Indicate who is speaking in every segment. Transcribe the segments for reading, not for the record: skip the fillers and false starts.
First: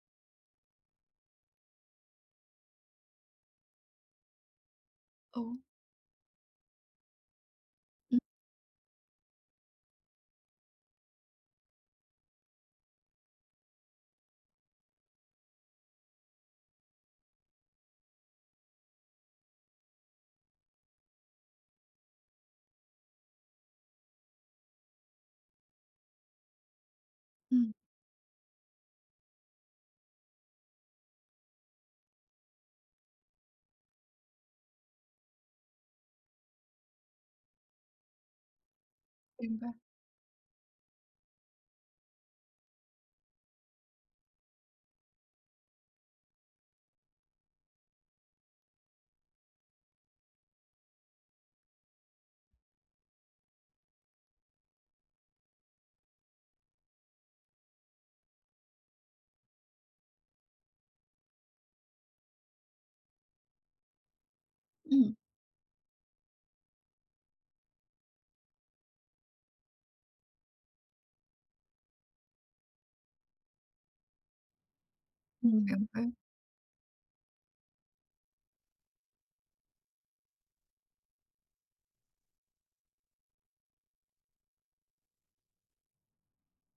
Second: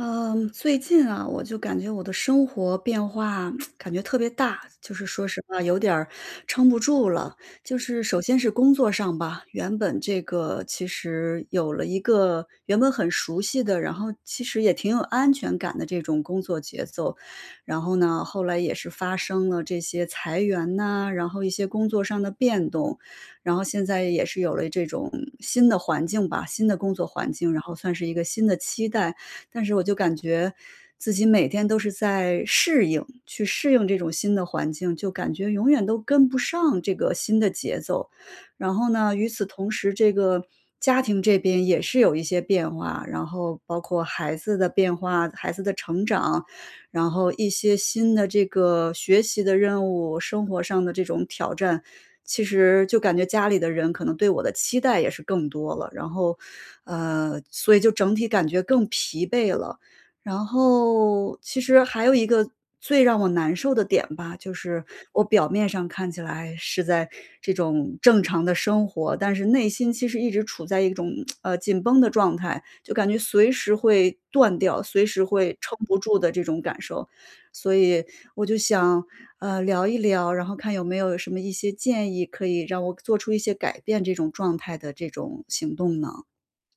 Speaker 1: 嗯，最近啊，我就感觉我的生活变化 感觉特别大，就是说实
Speaker 2: 哦，
Speaker 1: 话有点儿撑不住了。就是
Speaker 2: 嗯
Speaker 1: 首先是工作上吧，原本这个其实有了一个原本很熟悉的，然后其实也挺有安全感的这种工作节奏，然后呢，后来也是发生了这些裁员呐，然后一些工作上的变动，然后现在也是有了这种新的环境吧，新的工作环境，然
Speaker 2: 嗯，
Speaker 1: 后算是一个新的期待。但是我就感觉自己每天都是在适应，去适应这种新的环境，就感觉永远都跟不上这个新的节奏。然后呢，与此
Speaker 2: 明
Speaker 1: 同
Speaker 2: 白，
Speaker 1: 时，这个家庭这边也是有一些变化，然后包括孩子的变化、孩子的成长，然后一些新的这个学习的任务、生活上的这种挑战，其实就感觉家里的人可能对我的期待也是更多了，然后，所以就整体感觉更疲惫了。然后其实还有一个最让我难受的点吧，就是
Speaker 2: 嗯嗯，
Speaker 1: 我表面上看起来是在这种正常的生活，但是内心其实一直处在一种紧绷的状态，就感觉随时会断掉，随时
Speaker 2: 嗯
Speaker 1: 会
Speaker 2: 明白，嗯
Speaker 1: 撑
Speaker 2: 嗯明
Speaker 1: 不住
Speaker 2: 白
Speaker 1: 的这种感受。所以我就想，聊一聊，然后看有没有什么一些建议，可以让我做出一些改变这种状态的这种行动呢？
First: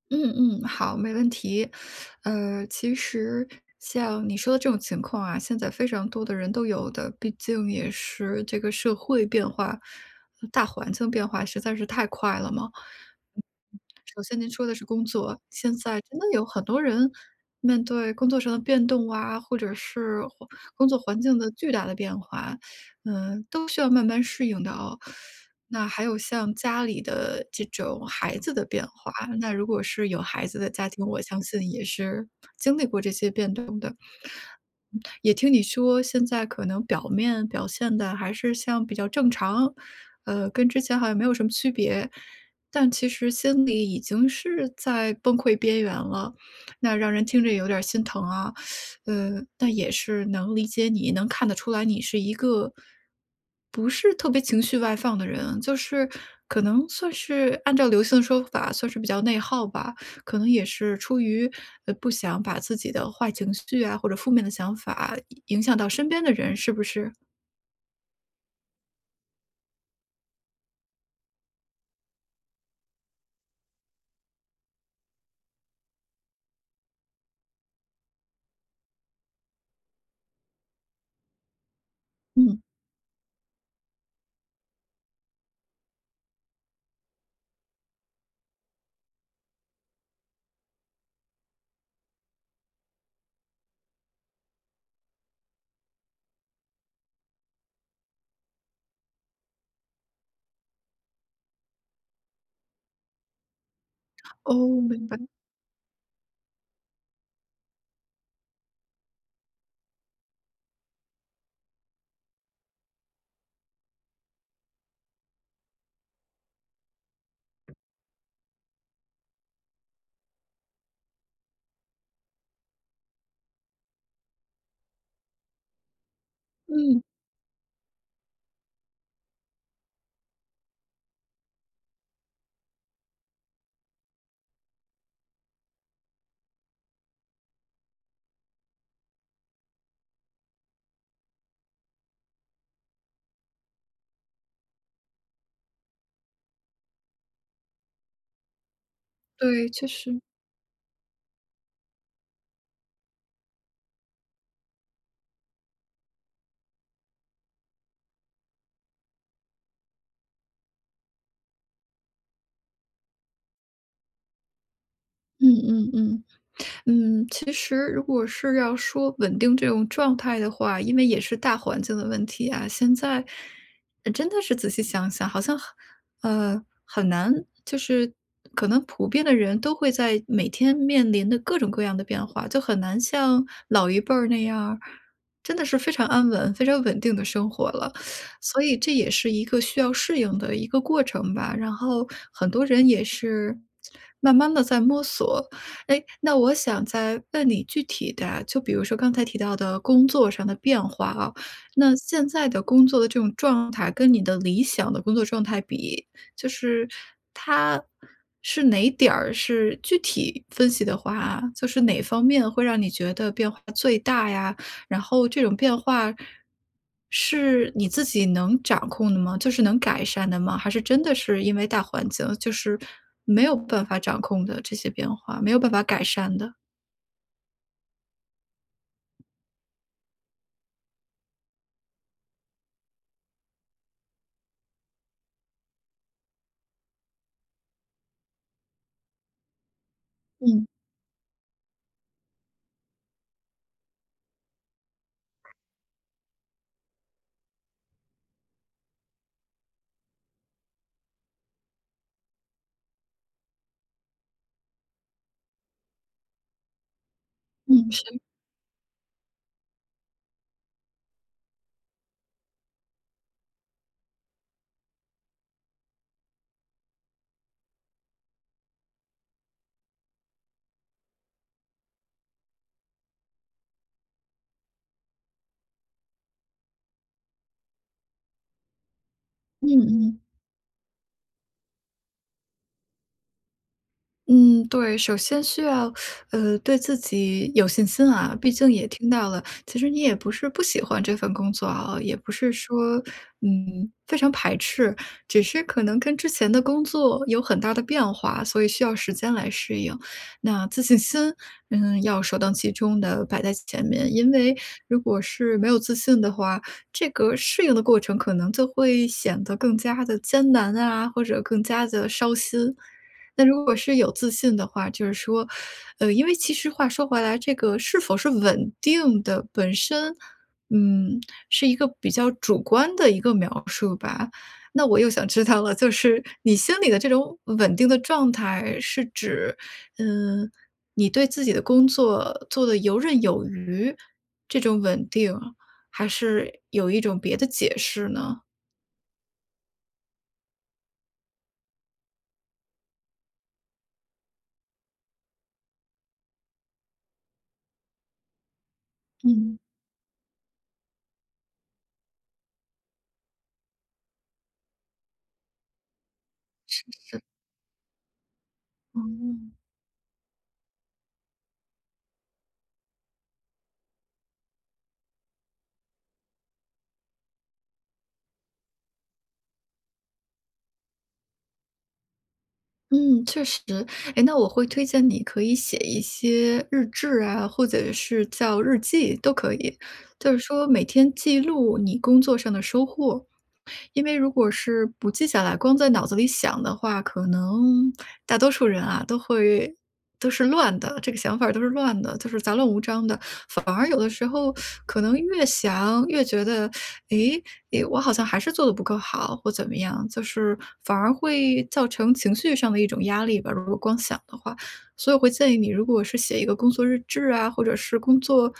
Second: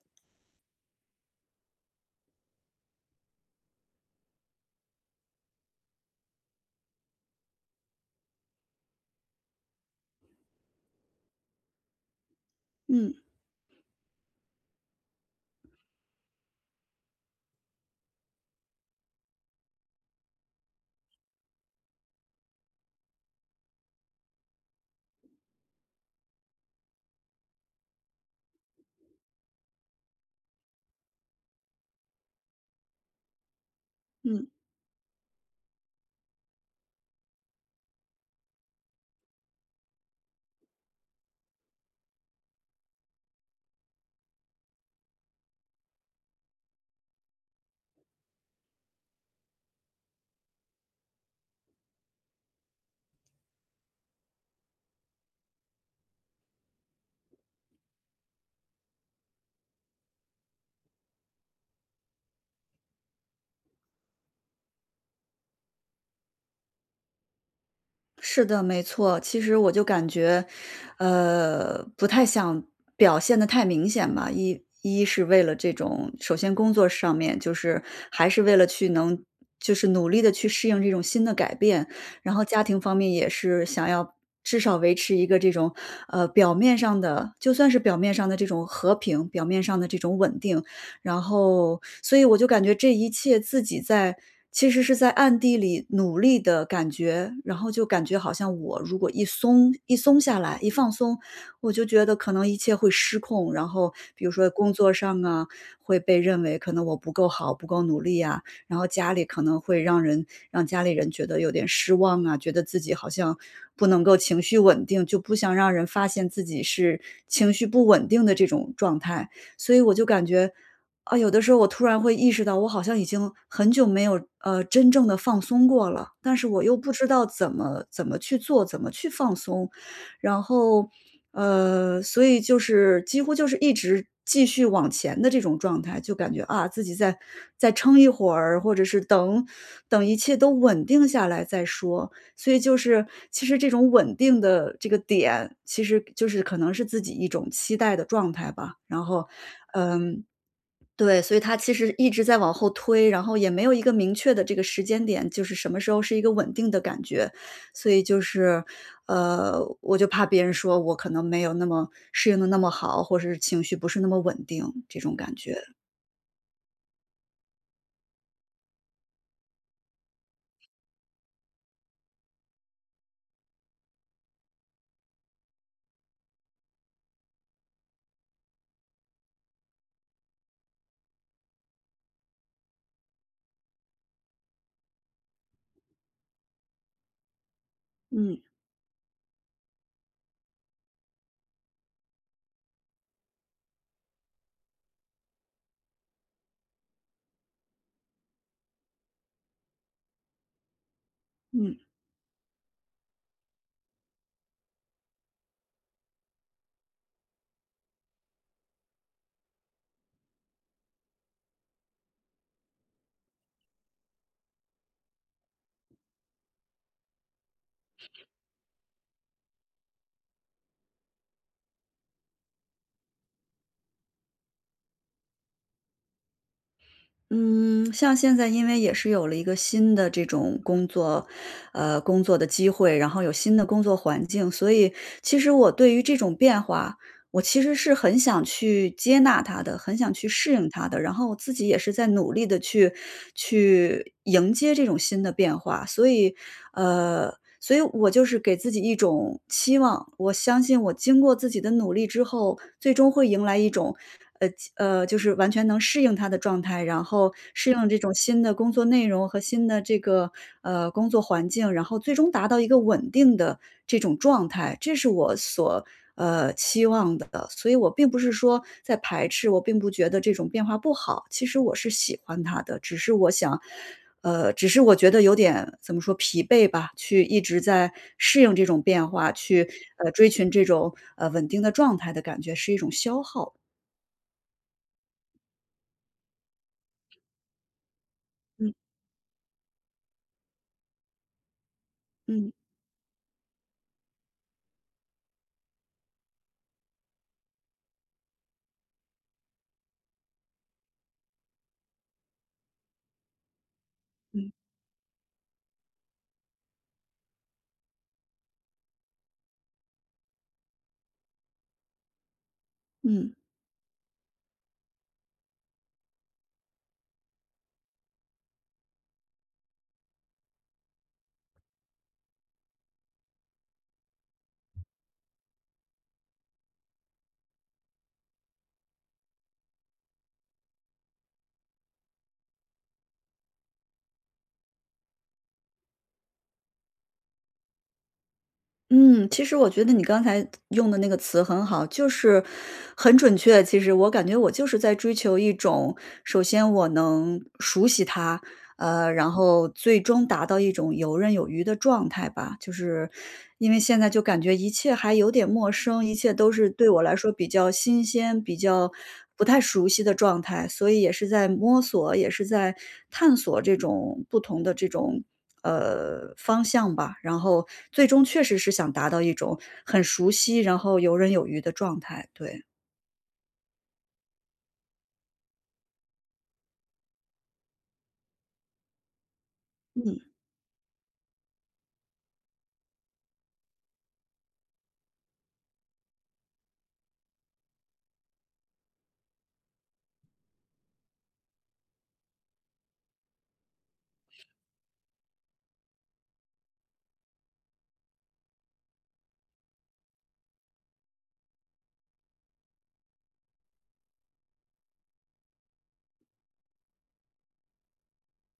Speaker 2: 嗯嗯好，没问题。其实像你说的这种情况啊，现在非常多的人都有的，毕竟也是这个社会变化、大环境变化实在是太快了嘛。
Speaker 1: 嗯
Speaker 2: 首先您说的是工作，现在真的有很多人面对工作上的变动啊，或者是工作环境的巨大的变化，嗯，都需要慢慢适应的哦。那还有像家里的这种孩子的变化，那如果是有孩子的家庭，我相信也是经历过这些变动的。嗯
Speaker 1: 嗯。
Speaker 2: 也听你说，现在可能表面表现的还是像比较正常，跟之前好像没有什么区别。但其实心里已经是在崩溃边缘了，那让人听着有点儿心疼啊。但也是能理解你，能看得出来你是一个不是特别情绪外放的人，就是可能算是按照流行的说法，算是比较内耗吧。可能也是出于不想把自己的坏情绪啊或者负面的想法影响到身边的人，是不是？
Speaker 1: 是的，没错。其实我就感觉，不太想表现的太明显吧。一是为了这种，首先工作上面就是还是为了去能就是努力的去适应这种新的改变，然后
Speaker 2: 嗯，
Speaker 1: 家庭方面也是想要至少维持一个这种，表面上的就算是表面上的这种和平，表面上的这种稳定，然后所以我就感觉这一切自己在其实是在暗地里努力的感觉，然后就感觉好像我如果一松下来，一放松，我就觉得可能一切会失控，然后比如说工
Speaker 2: 哦，
Speaker 1: 作
Speaker 2: 明白。
Speaker 1: 上啊，会被认为可能我不够好，不够努力啊，然后家里可能会让人让家里人觉得有点失望啊，觉得自己好像不能够情绪稳定，就不想让人发现自己是情绪不稳定的这种状态，所以我就感觉啊，有的时候我突然会意识到，我好像已经很久没有，真正的放松过了，但是我又不
Speaker 2: 嗯，
Speaker 1: 知道怎么去做，怎么去放松。然后，所以就是几乎就是一直继续往前的这种状态，就感觉，啊，自己再撑一会儿，或者是等一切都稳定下来再说。所以就是其实这种稳定的这个点，其实就是可能是自己一种期待的状态吧。然后，
Speaker 2: 对，确实。
Speaker 1: 嗯。对，所以它其实一直在往后推，然后也没有一个明确的这个时间点，就是什么时候是一个稳定的感觉。所以就是，我就怕别人说我可能没有那么适应的那么好，或者是情绪不是那么稳定，这种感
Speaker 2: 嗯
Speaker 1: 觉。
Speaker 2: 嗯嗯。嗯，其实如果是要说稳定这种状态的话，因为也是大环境的问题啊，现在真的是仔细想想，好像很很难，就是可能普遍的人都会在每天面临的各种各样的变化，就很难像老一辈儿那样儿真的是非常安稳、非常稳定的生活了。
Speaker 1: 嗯，
Speaker 2: 所以这也是一个需要适应的一个过程吧。然后很多人也是慢慢的在摸索，哎，那我想再问你具体的啊就比如说刚才提到的工作上的变化啊，
Speaker 1: 嗯。
Speaker 2: 那现在的工作的这种状态跟你的理想的工作状态比，就是它是哪点儿是具体分析的话啊，就是哪方面会让你觉得变化最大呀？然后这种变化是你自己能掌控的吗？就是能改善的吗？还是真的是因为大环境，就是没有办法掌控的这些变化，没有办法改善的？
Speaker 1: 嗯，像现在因为也是有了一个新的这种工作的机会，然后有新的工作环境，所以其实我对于这种变化我其实是很想去接纳它的，很想去适
Speaker 2: 嗯
Speaker 1: 应它的，然后我自己也是在努力的去去迎接这种新的变化。所以，呃，所以我就是给自己一种期望，我相信我经过自己的努力之后，最终会迎来一种，呃就是完全能适应它的状态，然后适应
Speaker 2: 嗯，
Speaker 1: 这种
Speaker 2: 是
Speaker 1: 新的工作内容和新的这个，工作环境，然后最终达到一个稳定的这种状态，这是我所期望的。所以我并不是说在排斥，我并不觉得这种变化不好，其实我是喜欢它的，只是我想只是我觉得有点怎么说，疲惫吧，去一直在适应这种变化，
Speaker 2: 嗯
Speaker 1: 去，
Speaker 2: 嗯
Speaker 1: 追寻这种，稳定的状态的感觉是一种消耗。
Speaker 2: 嗯，对，首先需要，对自己有信心啊。毕竟
Speaker 1: 嗯，
Speaker 2: 也听到了，其实你也不是不喜欢这份工作啊，也不
Speaker 1: 嗯，
Speaker 2: 是说，嗯，非常排斥，只是可能跟之前的工作有很大的变化，所以需要时间来适应。那自信心，嗯，要首当其冲的摆在前面，因
Speaker 1: 嗯，
Speaker 2: 为如果是没有自信的话，这个适应的过程可能就会显得更加的艰难啊，或者更加的烧心。
Speaker 1: 嗯，
Speaker 2: 那如果是有自信的话，就是说，因为其实话说回来，这个是否是稳定的本身，嗯，是一个比较主观的一个描述吧。那我又想知道了，就是你心里的这种稳定的状态，是指，嗯，你对自己的工作做得游刃有余，这种稳定，还是有一种别的解释呢？
Speaker 1: 嗯，其实我觉得你刚才用的那个词很好，就是很准确，其实我感觉我就是在追求一种，首先我能熟悉它，然
Speaker 2: 嗯，
Speaker 1: 后最终达到一种游刃有余的状态吧。就是因为现在就感觉一切还有点陌生，一切都是
Speaker 2: 是
Speaker 1: 对我来
Speaker 2: 是，
Speaker 1: 说比较新鲜、比较不
Speaker 2: 嗯。
Speaker 1: 太熟悉的状态，所以也是在摸索，也是在探索这种不同的这种。方向吧，然后最终确实是想达到一种很熟悉，然后游刃有余的状态。对，
Speaker 2: 嗯，确实。哎，那我会推荐你可以写一些日志啊，或者是叫日记都可以。
Speaker 1: 嗯
Speaker 2: 就是说每天记录你工作上的收获，因为如果是不记下来，光在脑子里想的话，可能大多数人啊都会都是乱的，这个想法儿都是乱的，就是杂乱无章的。反而有的时候可能越想越觉得，诶诶，我好像还是做的不够好，或怎么样，就是反而会造成情绪上的一种压力吧。如果光想的话，所以我会建议你，如果是写一个工作日志啊，或者是工作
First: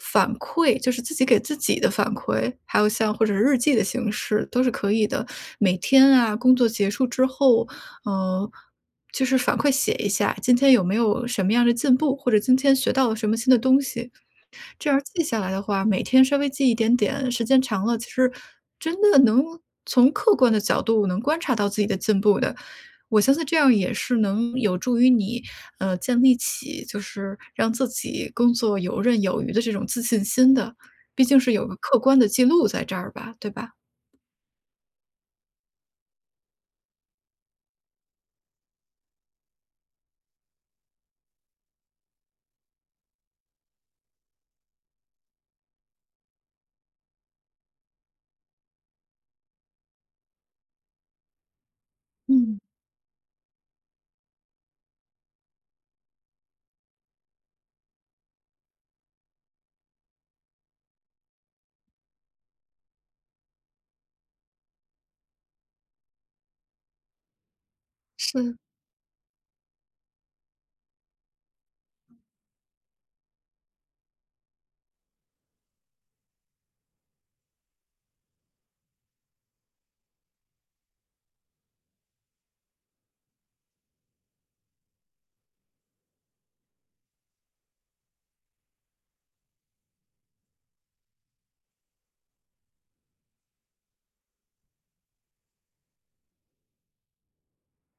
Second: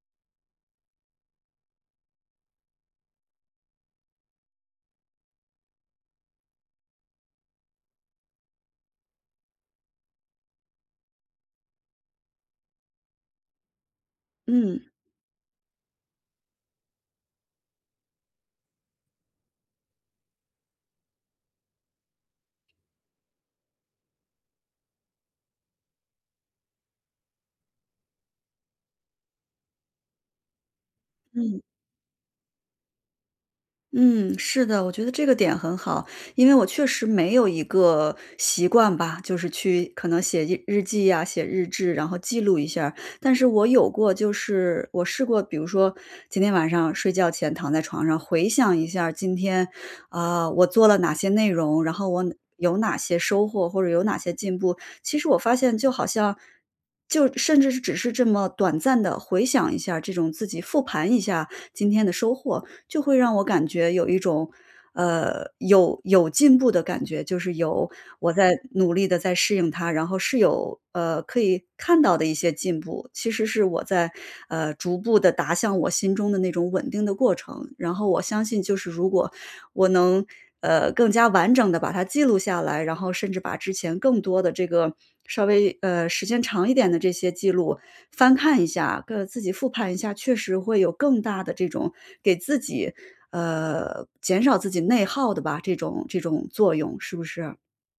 Speaker 2: 反馈，就是自己给自己的反馈，还有像或者日记的形式都是可以的。每天啊，工作结束之后，呃，就是反馈写一下，今天有没有什么样的进步，或者今天学到了什么新的东西。
Speaker 1: 嗯
Speaker 2: 这样记下来的话，每天稍微记一点点，时间长了，其实真的能从客观的角度能观察到自己的进步的。我相信这样也是能有助于你，建立起就是让自己工作游刃有余的这种自信心的。毕竟是
Speaker 1: 嗯。
Speaker 2: 有个客观的记录在这儿吧，对吧？
Speaker 1: 嗯，是的，我觉得这个点很好，因为我确实没有一个习惯吧，就是去可能写日记呀、写日志，然后记录一下儿但是我有过，就是我试过，比如说今天晚上睡觉前躺在床上回想一下儿今天，啊、我做了哪些内容，然后
Speaker 2: 嗯。
Speaker 1: 有
Speaker 2: 嗯
Speaker 1: 哪些收获或者有哪些进步。其实我发现，就好像就甚至是只是这么短暂的回想一下儿这种自己复盘一下今天的收获，就会让我感觉有一种，有进步的感觉，就是有我
Speaker 2: 是。
Speaker 1: 在努力的在适应它，然后是有，可以看到的一些进步。其实是我在，逐步的达向我心中的那种稳定的过程。然后我相信就是如果我能，更加完整的把它记录下来，然后甚至把之前更多的这个稍微，时间长一点的这些记录，翻看一下，跟自己复盘一下，确实会有更大的这种给自己，减少自己内耗的吧，这种作用，是不是？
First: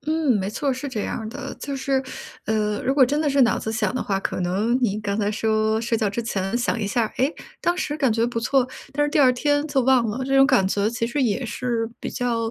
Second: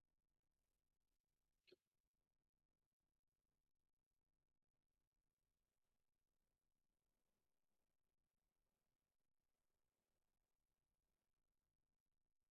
Speaker 2: 嗯，没错，是这样儿的。就是，如果真的是脑子想的话，可能你刚才说睡觉之前想一下儿，诶，当时感觉不错，但是第二天就忘了，这种感觉其实也是比较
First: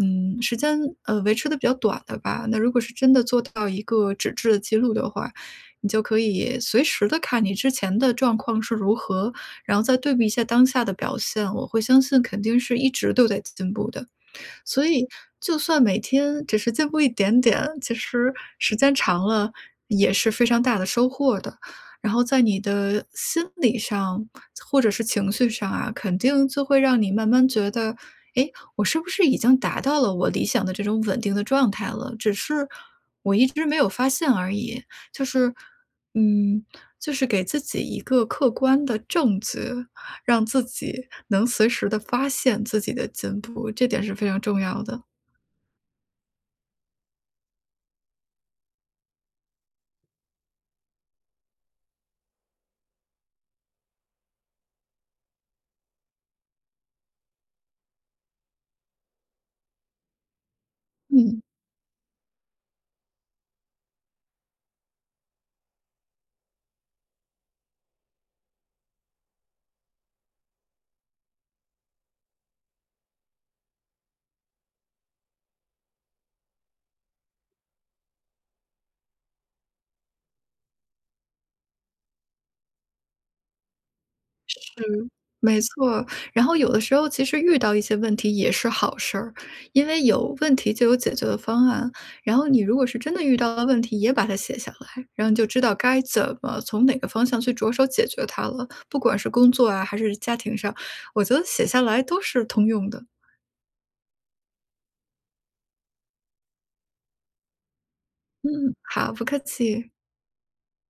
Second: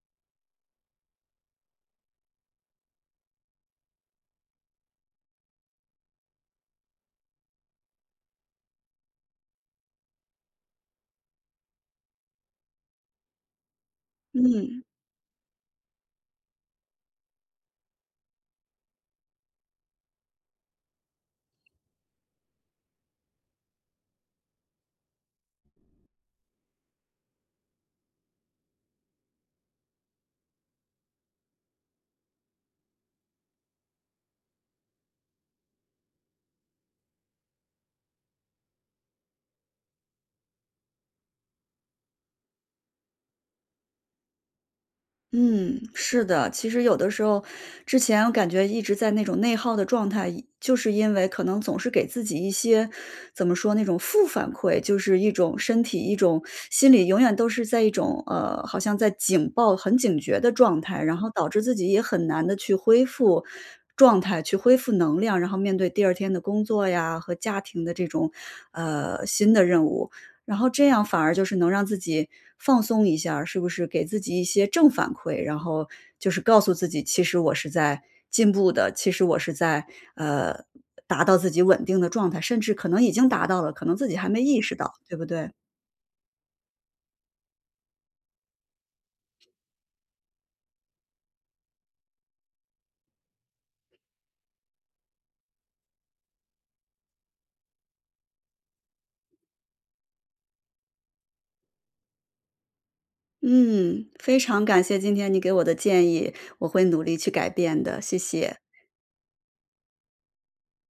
Speaker 2: 嗯，时间，维持的比较短的吧。那如果是真的做到一个纸质的记录的话，你就可以随时的看你之前的状况是如何，然后再对比一下当下的表现，我会相信肯定是一直都在进步的。
Speaker 1: 嗯。
Speaker 2: 所以就算每天只是进步一点点，其实时间长了也是非常大的收获的。然后在你的心理上或者是情绪上啊，肯定就会让你慢慢觉得，诶，我是不是已经达到了我理想的这种稳定的状态了？只是我一直没有发现而已。就是，嗯，就是给自己一个客观的证据。让自己能随时的发现自己的进步，这点是非常重要的。
Speaker 1: 嗯，是的，其实有的时候，之前我感觉一直在那种内耗的状态，就是因为可能总是给自己一些，怎么说，那种负反馈，就是一种身体，一种心理，永远都是在一种好像在警报、很警觉的状态，然后
Speaker 2: 嗯，
Speaker 1: 导致自己也很难的去恢复状态，去恢复能量，然后面对第二天的工作呀和家庭的这种新的任务。然后这样反而就是能让自己放松一下儿是不是给自己一些正反馈，然后就是告诉自己，其实我是在进步的，其实我是在，呃，达到自己稳定的状态，甚至可能已经达到了，可能自己还没意识到，对不对？
Speaker 2: 没错。然后有的时候其实遇到一些问题也是好事儿，因为有问题就有解决的方案。然后你如果是真的遇到了问题，也把它写下来，然后你就知道该怎么从哪个方向去着手解决它了。不管是工作啊，还是家庭上，我觉得写下来都是通用的。
Speaker 1: 嗯，非常感谢今天你给我的建议，我会努力去改变的，谢谢。
Speaker 2: 嗯，好，不客气。